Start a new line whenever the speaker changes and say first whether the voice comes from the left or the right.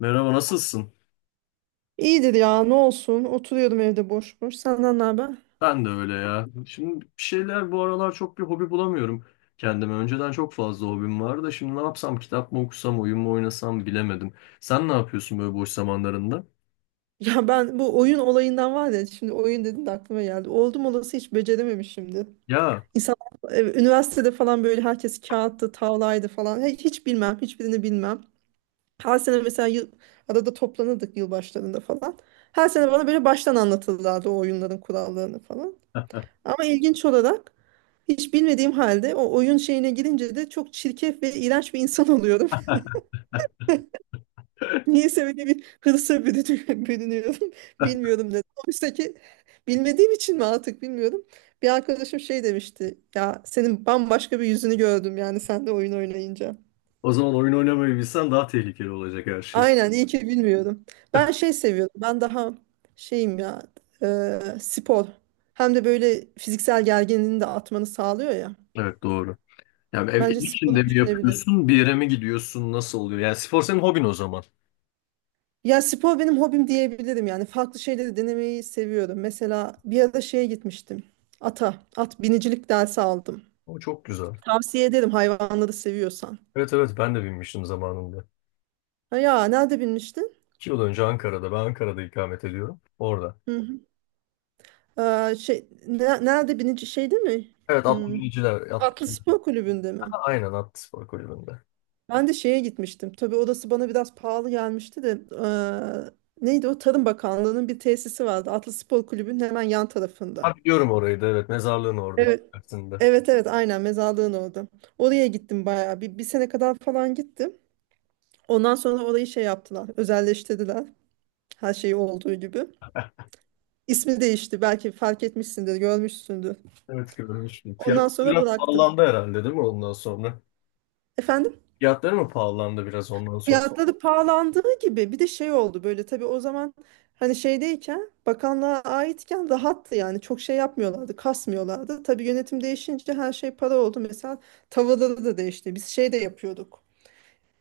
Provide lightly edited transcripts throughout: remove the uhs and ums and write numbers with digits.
left: Merhaba, nasılsın?
right: İyidir ya ne olsun oturuyordum evde boş boş senden ne haber?
left: Ben de öyle ya. Şimdi bir şeyler bu aralar çok bir hobi bulamıyorum kendime. Önceden çok fazla hobim vardı da şimdi ne yapsam? Kitap mı okusam, oyun mu oynasam bilemedim. Sen ne yapıyorsun böyle boş zamanlarında?
right: Ya ben bu oyun olayından var ya şimdi oyun dedin de aklıma geldi. Oldum olası hiç becerememişimdir.
left: Ya,
right: İnsan üniversitede falan böyle herkes kağıttı, tavlaydı falan. Hiç bilmem, hiçbirini bilmem. Her sene mesela arada toplanırdık yılbaşlarında falan. Her sene bana böyle baştan anlatırlardı o oyunların kurallarını falan. Ama ilginç olarak hiç bilmediğim halde o oyun şeyine girince de çok çirkef ve iğrenç bir insan oluyorum. Niyeyse öyle bir hırsa bürünüyorum. Bilmiyorum dedim. Oysa ki bilmediğim için mi artık bilmiyorum. Bir arkadaşım şey demişti. Ya senin bambaşka bir yüzünü gördüm yani sen de oyun oynayınca.
left: o zaman oyun oynamayı bilsen daha tehlikeli olacak her şey.
right: Aynen iyi ki bilmiyorum. Ben şey seviyorum. Ben daha şeyim ya spor. Hem de böyle fiziksel gerginliğini de atmanı sağlıyor ya.
left: Evet, doğru. Yani ev
right: Bence sporu
left: içinde mi
right: düşünebilirim.
left: yapıyorsun, bir yere mi gidiyorsun, nasıl oluyor? Yani spor senin hobin o zaman.
right: Ya spor benim hobim diyebilirim yani. Farklı şeyleri denemeyi seviyorum. Mesela bir ara şeye gitmiştim. At binicilik dersi aldım.
left: O çok güzel.
right: Tavsiye ederim hayvanları seviyorsan.
left: Evet, evet, ben de binmiştim zamanında.
right: Ha ya nerede binmiştin?
left: 2 yıl önce Ankara'da. Ben Ankara'da ikamet ediyorum. Orada.
right: Hı hı. Şey, nerede binici şeyde mi?
left: Evet, atlı
right: Hmm,
left: biniciler.
right: Atlı Spor Kulübü'nde mi?
left: Aynen Akspor Kulübü'nde.
right: Ben de şeye gitmiştim. Tabii odası bana biraz pahalı gelmişti de. Neydi o? Tarım Bakanlığı'nın bir tesisi vardı. Atlı Spor Kulübü'nün hemen yan tarafında.
left: Ha, biliyorum orayı da, evet. Mezarlığın oradaki
right: Evet.
left: tersinde.
right: Evet evet aynen mezarlığın orada. Oraya gittim bayağı bir sene kadar falan gittim. Ondan sonra orayı şey yaptılar özelleştirdiler her şeyi olduğu gibi. İsmi değişti belki fark etmişsindir görmüşsündür.
left: Evet, görmüştüm.
right: Ondan
left: Fiyatlar
right: sonra
left: biraz
right: bıraktım.
left: pahalandı herhalde, değil mi, ondan sonra?
right: Efendim
left: Fiyatları mı pahalandı biraz ondan sonra?
right: fiyatları pahalandığı gibi bir de şey oldu böyle tabii o zaman hani şeydeyken bakanlığa aitken rahattı yani çok şey yapmıyorlardı kasmıyorlardı. Tabii yönetim değişince her şey para oldu mesela tavırları da değişti biz şey de yapıyorduk.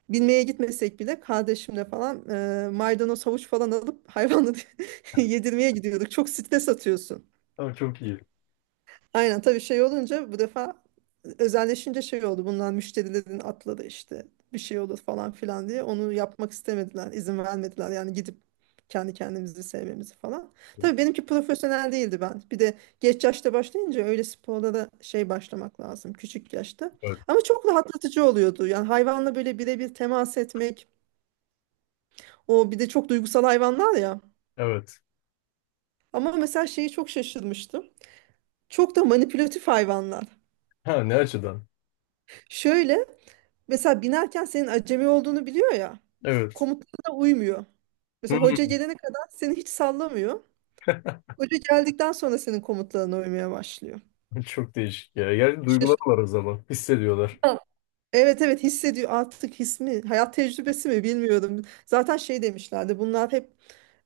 right: Bilmeye gitmesek bile kardeşimle falan maydanoz havuç falan alıp hayvanı yedirmeye gidiyorduk. Çok stres atıyorsun.
left: Ama çok iyi.
right: Aynen tabii şey olunca bu defa özelleşince şey oldu. Bunlar müşterilerin atladı işte bir şey olur falan filan diye. Onu yapmak istemediler, izin vermediler. Yani gidip kendi kendimizi sevmemizi falan. Tabii benimki profesyonel değildi ben. Bir de geç yaşta başlayınca öyle sporlara şey başlamak lazım küçük yaşta.
left: Evet.
right: Ama çok rahatlatıcı oluyordu. Yani hayvanla böyle birebir temas etmek, o bir de çok duygusal hayvanlar ya.
left: Evet.
right: Ama mesela şeyi çok şaşırmıştım. Çok da manipülatif hayvanlar.
left: Ha, ne açıdan?
right: Şöyle mesela binerken senin acemi olduğunu biliyor ya.
left: Evet.
right: Komutlarına uymuyor. Mesela hoca
left: Hmm.
right: gelene kadar seni hiç sallamıyor. Hoca geldikten sonra senin komutlarına uymaya başlıyor.
left: Çok değişik ya. Yani duygular
right: Şaşırtıcı.
left: var o zaman. Hissediyorlar.
right: Evet evet hissediyor artık his mi hayat tecrübesi mi bilmiyorum. Zaten şey demişlerdi bunlar hep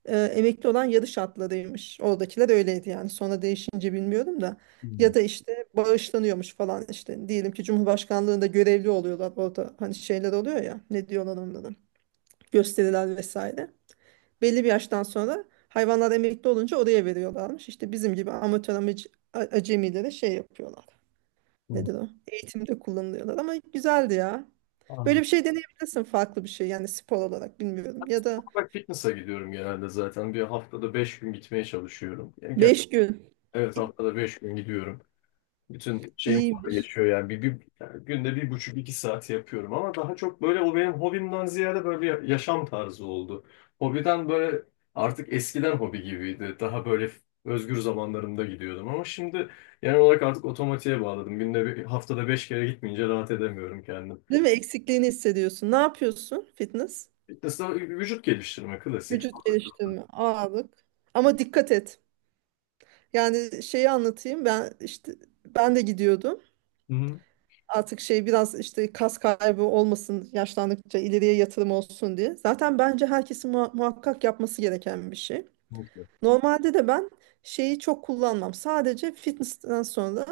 right: emekli olan yarış atlarıymış. Oradakiler öyleydi yani sonra değişince bilmiyorum da.
left: Hmm.
right: Ya da işte bağışlanıyormuş falan işte diyelim ki Cumhurbaşkanlığında görevli oluyorlar orada hani şeyler oluyor ya ne diyorlar onlara gösteriler vesaire. Belli bir yaştan sonra hayvanlar emekli olunca oraya veriyorlarmış. İşte bizim gibi amatör acemilere şey yapıyorlar
left: Hmm.
right: nedir o? Eğitimde kullanılıyorlar ama güzeldi ya. Böyle
left: Anladım.
right: bir şey deneyebilirsin farklı bir şey yani spor olarak bilmiyorum. Ya da
left: Olarak fitness'a gidiyorum genelde zaten. Bir haftada 5 gün gitmeye çalışıyorum. Yani
right: 5 gün
left: evet,
right: İ-
left: haftada 5 gün gidiyorum. Bütün şeyim orada
right: iyiymiş.
left: geçiyor yani. Yani günde bir buçuk iki saat yapıyorum, ama daha çok böyle o benim hobimden ziyade böyle bir yaşam tarzı oldu. Hobiden böyle artık eskiden hobi gibiydi. Daha böyle özgür zamanlarımda gidiyordum ama şimdi genel olarak artık otomatiğe bağladım. Günde bir, haftada 5 kere gitmeyince rahat edemiyorum kendim.
right: Değil mi? Eksikliğini hissediyorsun. Ne yapıyorsun? Fitness.
left: Fitness'ta vücut geliştirme klasik.
right: Vücut geliştirme, ağırlık. Ama dikkat et. Yani şeyi anlatayım. Ben işte ben de gidiyordum.
left: Hı hı.
right: Artık şey biraz işte kas kaybı olmasın, yaşlandıkça ileriye yatırım olsun diye. Zaten bence herkesin muhakkak yapması gereken bir şey.
left: Mutlu.
right: Normalde de ben şeyi çok kullanmam. Sadece fitness'ten sonra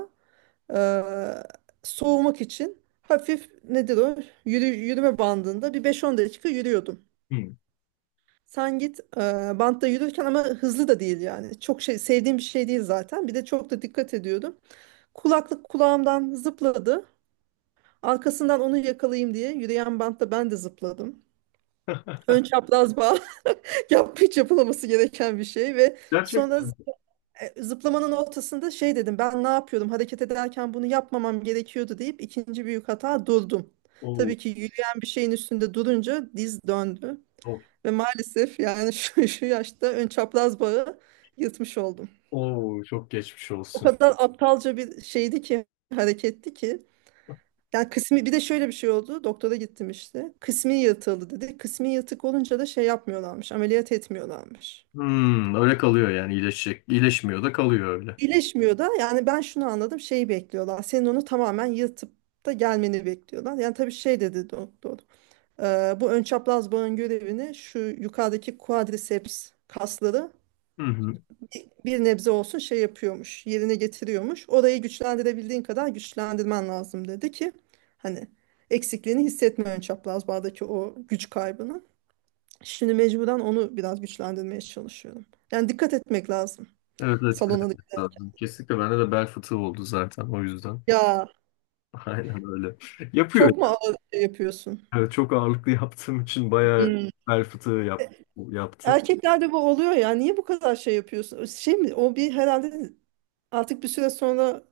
right: eee, soğumak için hafif nedir o? Yürüme bandında bir 5-10 dakika yürüyordum.
left: Hı.
right: Sen git bantta yürürken ama hızlı da değil yani. Çok şey sevdiğim bir şey değil zaten. Bir de çok da dikkat ediyordum. Kulaklık kulağımdan zıpladı. Arkasından onu yakalayayım diye yürüyen bantta ben de zıpladım. Ön çapraz bağ yap hiç yapılaması gereken bir şey ve sonra
left: Gerçekten.
right: zıplamanın ortasında şey dedim ben ne yapıyordum hareket ederken bunu yapmamam gerekiyordu deyip ikinci büyük hata durdum.
left: Oo,
right: Tabii ki yürüyen bir şeyin üstünde durunca diz döndü
left: oo,
right: ve maalesef yani şu yaşta ön çapraz bağı yırtmış oldum.
left: oo, çok geçmiş
right: O
left: olsun.
right: kadar aptalca bir şeydi ki hareketti ki yani kısmi bir de şöyle bir şey oldu doktora gittim işte kısmi yırtıldı dedi kısmi yırtık olunca da şey yapmıyorlarmış ameliyat etmiyorlarmış.
left: Hmm, öyle kalıyor yani, iyileşecek. İyileşmiyor da kalıyor öyle.
right: İyileşmiyor da yani ben şunu anladım şeyi bekliyorlar. Senin onu tamamen yırtıp da gelmeni bekliyorlar. Yani tabii şey dedi doktor. Bu ön çapraz bağın görevini şu yukarıdaki quadriceps kasları
left: Hı hı.
right: bir nebze olsun şey yapıyormuş. Yerine getiriyormuş. Orayı güçlendirebildiğin kadar güçlendirmen lazım dedi ki hani eksikliğini hissetme ön çapraz bağdaki o güç kaybını. Şimdi mecburen onu biraz güçlendirmeye çalışıyorum. Yani dikkat etmek lazım
left: Evet, evet, dikkat
right: salona.
left: etmek lazım. Kesinlikle, bende de bel fıtığı oldu zaten o yüzden.
right: Ya
left: Aynen öyle. Yapıyor.
right: çok mu ağır şey yapıyorsun?
left: Evet, çok ağırlıklı yaptığım için bayağı
right: Hmm.
left: bel fıtığı yaptı.
right: Erkeklerde bu oluyor ya. Niye bu kadar şey yapıyorsun? Şey mi? O bir herhalde artık bir süre sonra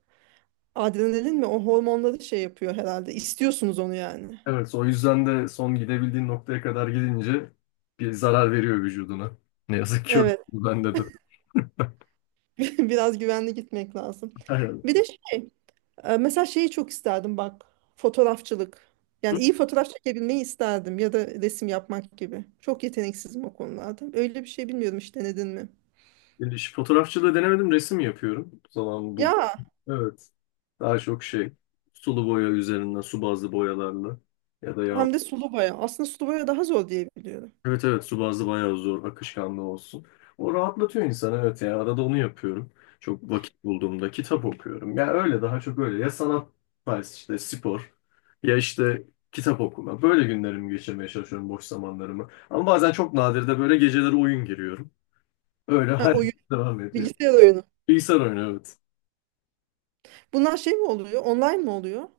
right: adrenalin mi? O hormonları şey yapıyor herhalde. İstiyorsunuz onu yani.
left: Evet, o yüzden de son gidebildiğin noktaya kadar gidince bir zarar veriyor vücuduna. Ne yazık ki öyle.
right: Evet.
left: Bende de.
right: Biraz güvenli gitmek lazım.
left: Aynen.
right: Bir de şey. Mesela şeyi çok isterdim bak. Fotoğrafçılık. Yani
left: Hı?
right: iyi fotoğraf çekebilmeyi isterdim. Ya da resim yapmak gibi. Çok yeteneksizim o konularda. Öyle bir şey bilmiyorum hiç denedin mi?
left: Şu fotoğrafçılığı denemedim, resim yapıyorum. Zaman buldum.
right: Ya
left: Evet. Daha çok şey, sulu boya üzerinden, su bazlı boyalarla ya da yağ.
right: hem de sulu boya. Aslında sulu boya daha zor diye biliyorum.
left: Evet, evet, su bazlı bayağı zor, akışkanlı olsun. O rahatlatıyor insanı, evet, ya arada onu yapıyorum. Çok vakit bulduğumda kitap okuyorum. Ya öyle, daha çok öyle ya sanat tarzı işte, spor ya işte kitap okuma. Böyle günlerimi geçirmeye çalışıyorum, boş zamanlarımı. Ama bazen çok nadir de böyle geceleri oyun giriyorum. Öyle
right: Ha,
left: hayat
right: o
left: devam ediyor.
right: bilgisayar oyunu.
left: Bilgisayar oyunu, evet.
right: Bunlar şey mi oluyor? Online mi oluyor?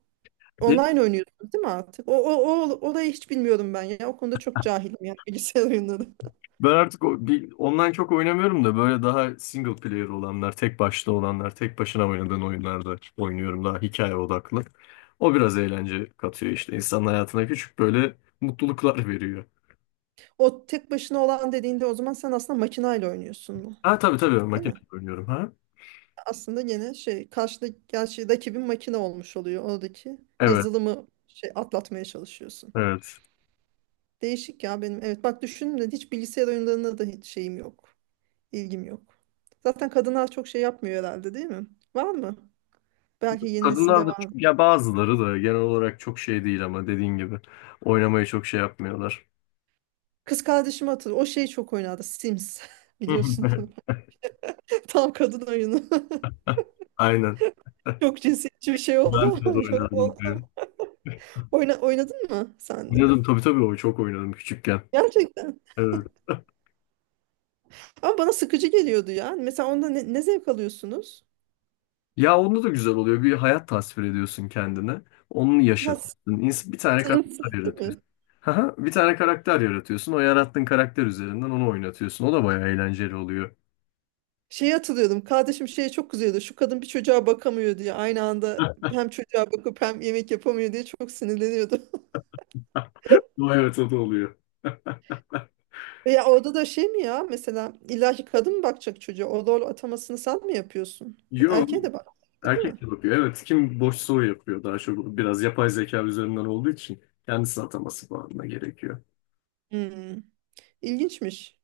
right: Online oynuyorsunuz değil mi artık? O orayı hiç bilmiyorum ben ya. O konuda çok cahilim yani bilgisayar oyunları.
left: Ben artık online çok oynamıyorum da böyle daha single player olanlar, tek başta olanlar, tek başına oynadığın oyunlarda oynuyorum, daha hikaye odaklı. O biraz eğlence katıyor işte insanın hayatına, küçük böyle mutluluklar veriyor.
right: O tek başına olan dediğinde o zaman sen aslında makinayla oynuyorsun mu?
left: Ha, tabii, tabii,
right: Değil
left: makine
right: mi?
left: oynuyorum, ha.
right: Aslında gene şey karşıda gerçi rakibin makine olmuş oluyor. Oradaki
left: Evet,
right: yazılımı şey atlatmaya çalışıyorsun.
left: evet.
right: Değişik ya benim. Evet bak düşündüm de hiç bilgisayar oyunlarına da hiç şeyim yok. İlgim yok. Zaten kadınlar çok şey yapmıyor herhalde değil mi? Var mı? Belki yeni nesilde.
left: Kadınlar da ya, bazıları da genel olarak çok şey değil, ama dediğin gibi oynamayı çok şey yapmıyorlar.
right: Kız kardeşim hatırlıyorum. O şey çok oynadı. Sims. Biliyorsun. Tam kadın oyunu.
left: Aynen.
right: Çok cinsiyetçi bir şey oldu
left: Ben de
right: ama yorum
left: oynardım
right: oldu ama.
left: diyor.
right: Oynadın mı sen de?
left: Oynadım, tabii, tabii, o çok oynadım küçükken.
right: Gerçekten.
left: Evet.
right: Ama bana sıkıcı geliyordu ya. Hani mesela onda ne zevk alıyorsunuz?
left: Ya onda da güzel oluyor. Bir hayat tasvir ediyorsun kendine. Onu
right: Nasıl?
left: yaşatıyorsun. Bir tane
right: Sınırsız
left: karakter
right: değil mi?
left: yaratıyorsun. Haha, bir tane karakter yaratıyorsun. O yarattığın karakter üzerinden onu oynatıyorsun. O da bayağı eğlenceli oluyor.
right: Şeyi hatırlıyordum. Kardeşim şeye çok kızıyordu. Şu kadın bir çocuğa bakamıyor diye. Aynı anda hem çocuğa bakıp hem yemek yapamıyor diye çok sinirleniyordu.
left: O, evet, o da oluyor.
right: Veya orada da şey mi ya mesela illa kadın mı bakacak çocuğa? O rol atamasını sen mi yapıyorsun?
left: Yo,
right: Erkeğe de bak, değil mi?
left: erkek de yapıyor. Evet, kim boş soru yapıyor daha çok. Biraz yapay zeka üzerinden olduğu için kendisi ataması falan da gerekiyor.
right: Hmm. İlginçmiş.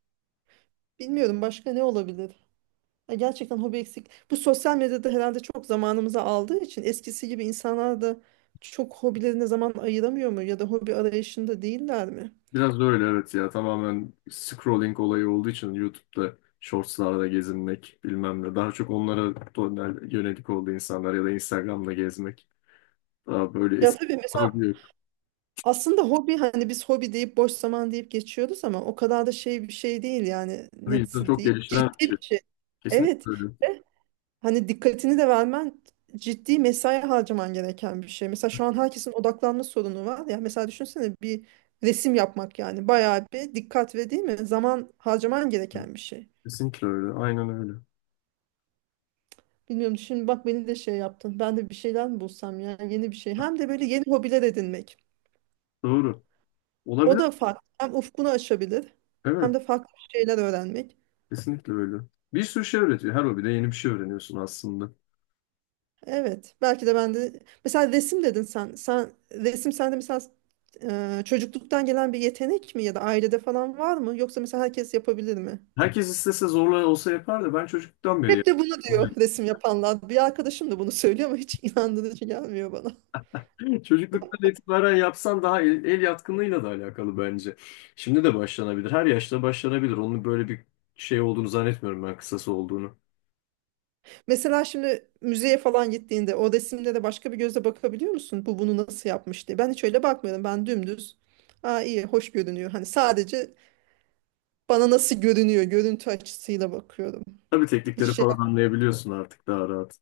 right: Bilmiyorum başka ne olabilir? Ya gerçekten hobi eksik. Bu sosyal medyada herhalde çok zamanımızı aldığı için eskisi gibi insanlar da çok hobilerine zaman ayıramıyor mu? Ya da hobi arayışında değiller mi?
left: Biraz da öyle, evet, ya tamamen scrolling olayı olduğu için YouTube'da shortslarda gezinmek bilmem ne. Daha çok onlara yönelik oldu insanlar, ya da Instagram'da gezmek. Daha böyle
right: Ya
left: eski
right: tabii mesela
left: hobi yok.
right: aslında hobi hani biz hobi deyip boş zaman deyip geçiyoruz ama o kadar da şey bir şey değil yani
left: Tabii insanı
right: nasıl
left: çok
right: diyeyim?
left: geliştiren
right: Ciddi
left: bir şey.
right: bir şey. Evet.
left: Kesinlikle öyle.
right: Hani dikkatini de vermen ciddi mesai harcaman gereken bir şey. Mesela şu an herkesin odaklanma sorunu var ya. Mesela düşünsene bir resim yapmak yani bayağı bir dikkat ve değil mi? Zaman harcaman gereken bir şey.
left: Kesinlikle öyle. Aynen öyle.
right: Bilmiyorum şimdi bak beni de şey yaptın. Ben de bir şeyler mi bulsam yani yeni bir şey. Hem de böyle yeni hobiler edinmek.
left: Doğru.
right: O
left: Olabilir.
right: da farklı. Hem ufkunu açabilir hem
left: Evet.
right: de farklı şeyler öğrenmek.
left: Kesinlikle öyle. Bir sürü şey öğretiyor. Her hobide yeni bir şey öğreniyorsun aslında.
right: Evet. Belki de ben de mesela resim dedin sen. Sen resim sende mesela çocukluktan gelen bir yetenek mi ya da ailede falan var mı? Yoksa mesela herkes yapabilir mi?
left: Herkes istese zorla olsa yapar da, ben çocukluktan beri
right: Hep de bunu diyor
left: yapıyorum.
right: resim yapanlar. Bir arkadaşım da bunu söylüyor ama hiç inandırıcı gelmiyor bana.
left: Çocukluktan itibaren yapsan daha el yatkınlığıyla da alakalı bence. Şimdi de başlanabilir. Her yaşta başlanabilir. Onun böyle bir şey olduğunu zannetmiyorum ben, kısası olduğunu.
right: Mesela şimdi müzeye falan gittiğinde o resimlere başka bir gözle bakabiliyor musun? Bu bunu nasıl yapmış diye. Ben hiç öyle bakmıyorum. Ben dümdüz. Aa iyi, hoş görünüyor. Hani sadece bana nasıl görünüyor, görüntü açısıyla bakıyorum.
left: Tabii
right: Hiç
left: teknikleri
right: şey
left: falan anlayabiliyorsun artık daha rahat.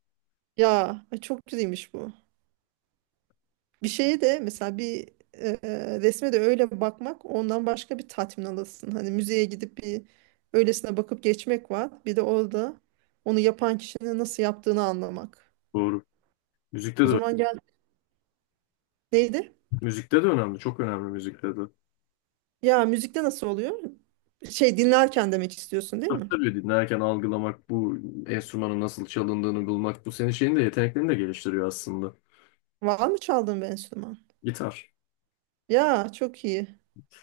right: ya ay çok güzelmiş bu. Bir şeye de mesela bir resme de öyle bakmak ondan başka bir tatmin alırsın. Hani müzeye gidip bir öylesine bakıp geçmek var. Bir de orada onu yapan kişinin nasıl yaptığını anlamak.
left: Doğru. Müzikte
right: O
left: de
right: zaman gel neydi?
left: müzikte de önemli. Çok önemli, müzikte de.
right: Ya müzikte nasıl oluyor? Şey dinlerken demek istiyorsun değil mi?
left: Tabii dinlerken algılamak, bu enstrümanın nasıl çalındığını bulmak, bu senin şeyini de, yeteneklerini de geliştiriyor aslında.
right: Var mı çaldığın bir enstrüman?
left: Gitar.
right: Ya çok iyi.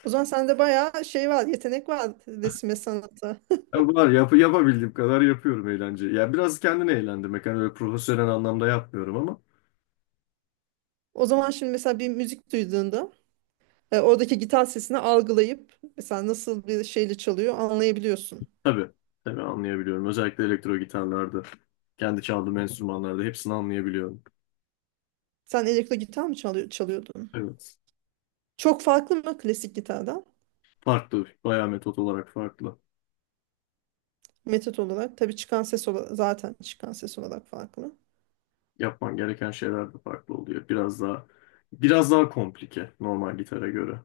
right: O zaman sende bayağı şey var, yetenek var resme sanata.
left: Ya var, yapabildiğim kadar yapıyorum, eğlence. Ya biraz kendini eğlendirmek. Hani öyle profesyonel anlamda yapmıyorum ama.
right: O zaman şimdi mesela bir müzik duyduğunda oradaki gitar sesini algılayıp mesela nasıl bir şeyle çalıyor anlayabiliyorsun.
left: Tabii, tabii, anlayabiliyorum. Özellikle elektro gitarlarda, kendi çaldığım enstrümanlarda hepsini anlayabiliyorum.
right: Sen elektro gitar mı çalıyordun?
left: Evet.
right: Çok farklı mı klasik gitardan?
left: Farklı, bayağı metot olarak farklı.
right: Metot olarak. Tabii çıkan ses olarak, zaten çıkan ses olarak farklı.
left: Yapman gereken şeyler de farklı oluyor. Biraz daha komplike normal gitara göre.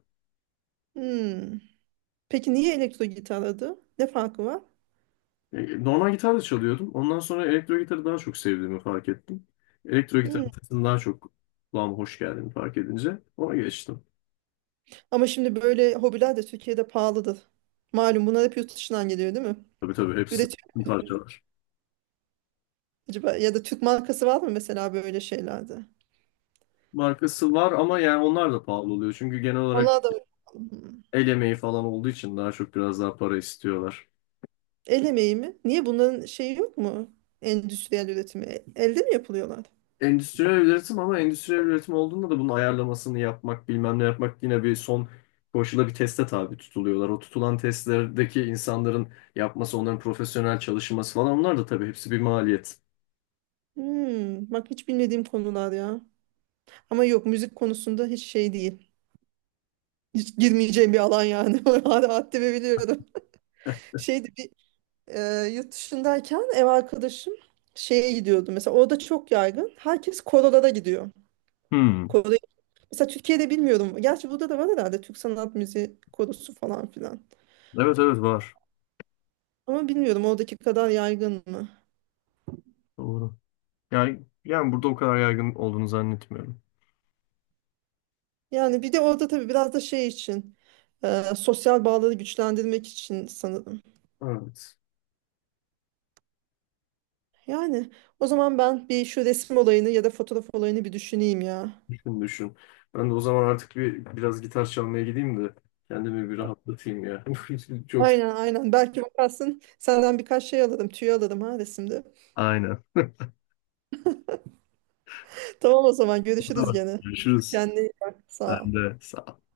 right: Hmm. Peki niye elektro gitar adı? Ne farkı var?
left: Normal gitar da çalıyordum. Ondan sonra elektro gitarı daha çok sevdiğimi fark ettim. Elektro gitar
right: Hmm.
left: sesini daha çok kulağıma hoş geldiğini fark edince ona geçtim.
right: Ama şimdi böyle hobiler de Türkiye'de pahalıdır. Malum bunlar hep yurt dışından geliyor değil mi?
left: Tabii, tabii, hepsi
right: Üretiyor
left: tüm
right: mu
left: parçalar.
right: acaba? Ya da Türk markası var mı mesela böyle şeylerde?
left: Markası var ama yani onlar da pahalı oluyor. Çünkü genel olarak
right: Onlar da. Hmm.
left: el emeği falan olduğu için daha çok biraz daha para istiyorlar.
right: El emeği mi? Niye bunların şeyi yok mu? Endüstriyel üretimi. Elde mi yapılıyorlar?
left: Endüstriyel üretim, ama endüstriyel üretim olduğunda da bunun ayarlamasını yapmak, bilmem ne yapmak, yine bir son koşula, bir teste tabi tutuluyorlar. O tutulan testlerdeki insanların yapması, onların profesyonel çalışması falan, onlar da tabii hepsi bir maliyet.
right: Hmm, bak hiç bilmediğim konular ya. Ama yok müzik konusunda hiç şey değil. Hiç girmeyeceğim bir alan yani. Hala haddimi biliyorum. Şeydi bir e, yurt dışındayken ev arkadaşım şeye gidiyordu. Mesela orada çok yaygın. Herkes korolara gidiyor.
left: Hmm.
right: Koro, mesela Türkiye'de bilmiyorum. Gerçi burada da var herhalde Türk sanat müziği korosu falan filan.
left: Evet, evet, var.
right: Ama bilmiyorum oradaki kadar yaygın mı?
left: Doğru. Yani burada o kadar yaygın olduğunu zannetmiyorum.
right: Yani bir de orada tabii biraz da şey için sosyal bağları güçlendirmek için sanırım.
left: Evet.
right: Yani o zaman ben bir şu resim olayını ya da fotoğraf olayını bir düşüneyim ya.
left: Düşün, düşün. Ben de o zaman artık biraz gitar çalmaya gideyim de kendimi bir rahatlatayım ya. Çok.
right: Aynen aynen. Belki bakarsın senden birkaç şey alırım, tüy alırım ha resimde.
left: Aynen.
right: Tamam o zaman görüşürüz
left: Tamam.
right: gene.
left: Görüşürüz.
right: Kendine iyi bak. Sağ
left: Sen
right: ol.
left: de sağ ol.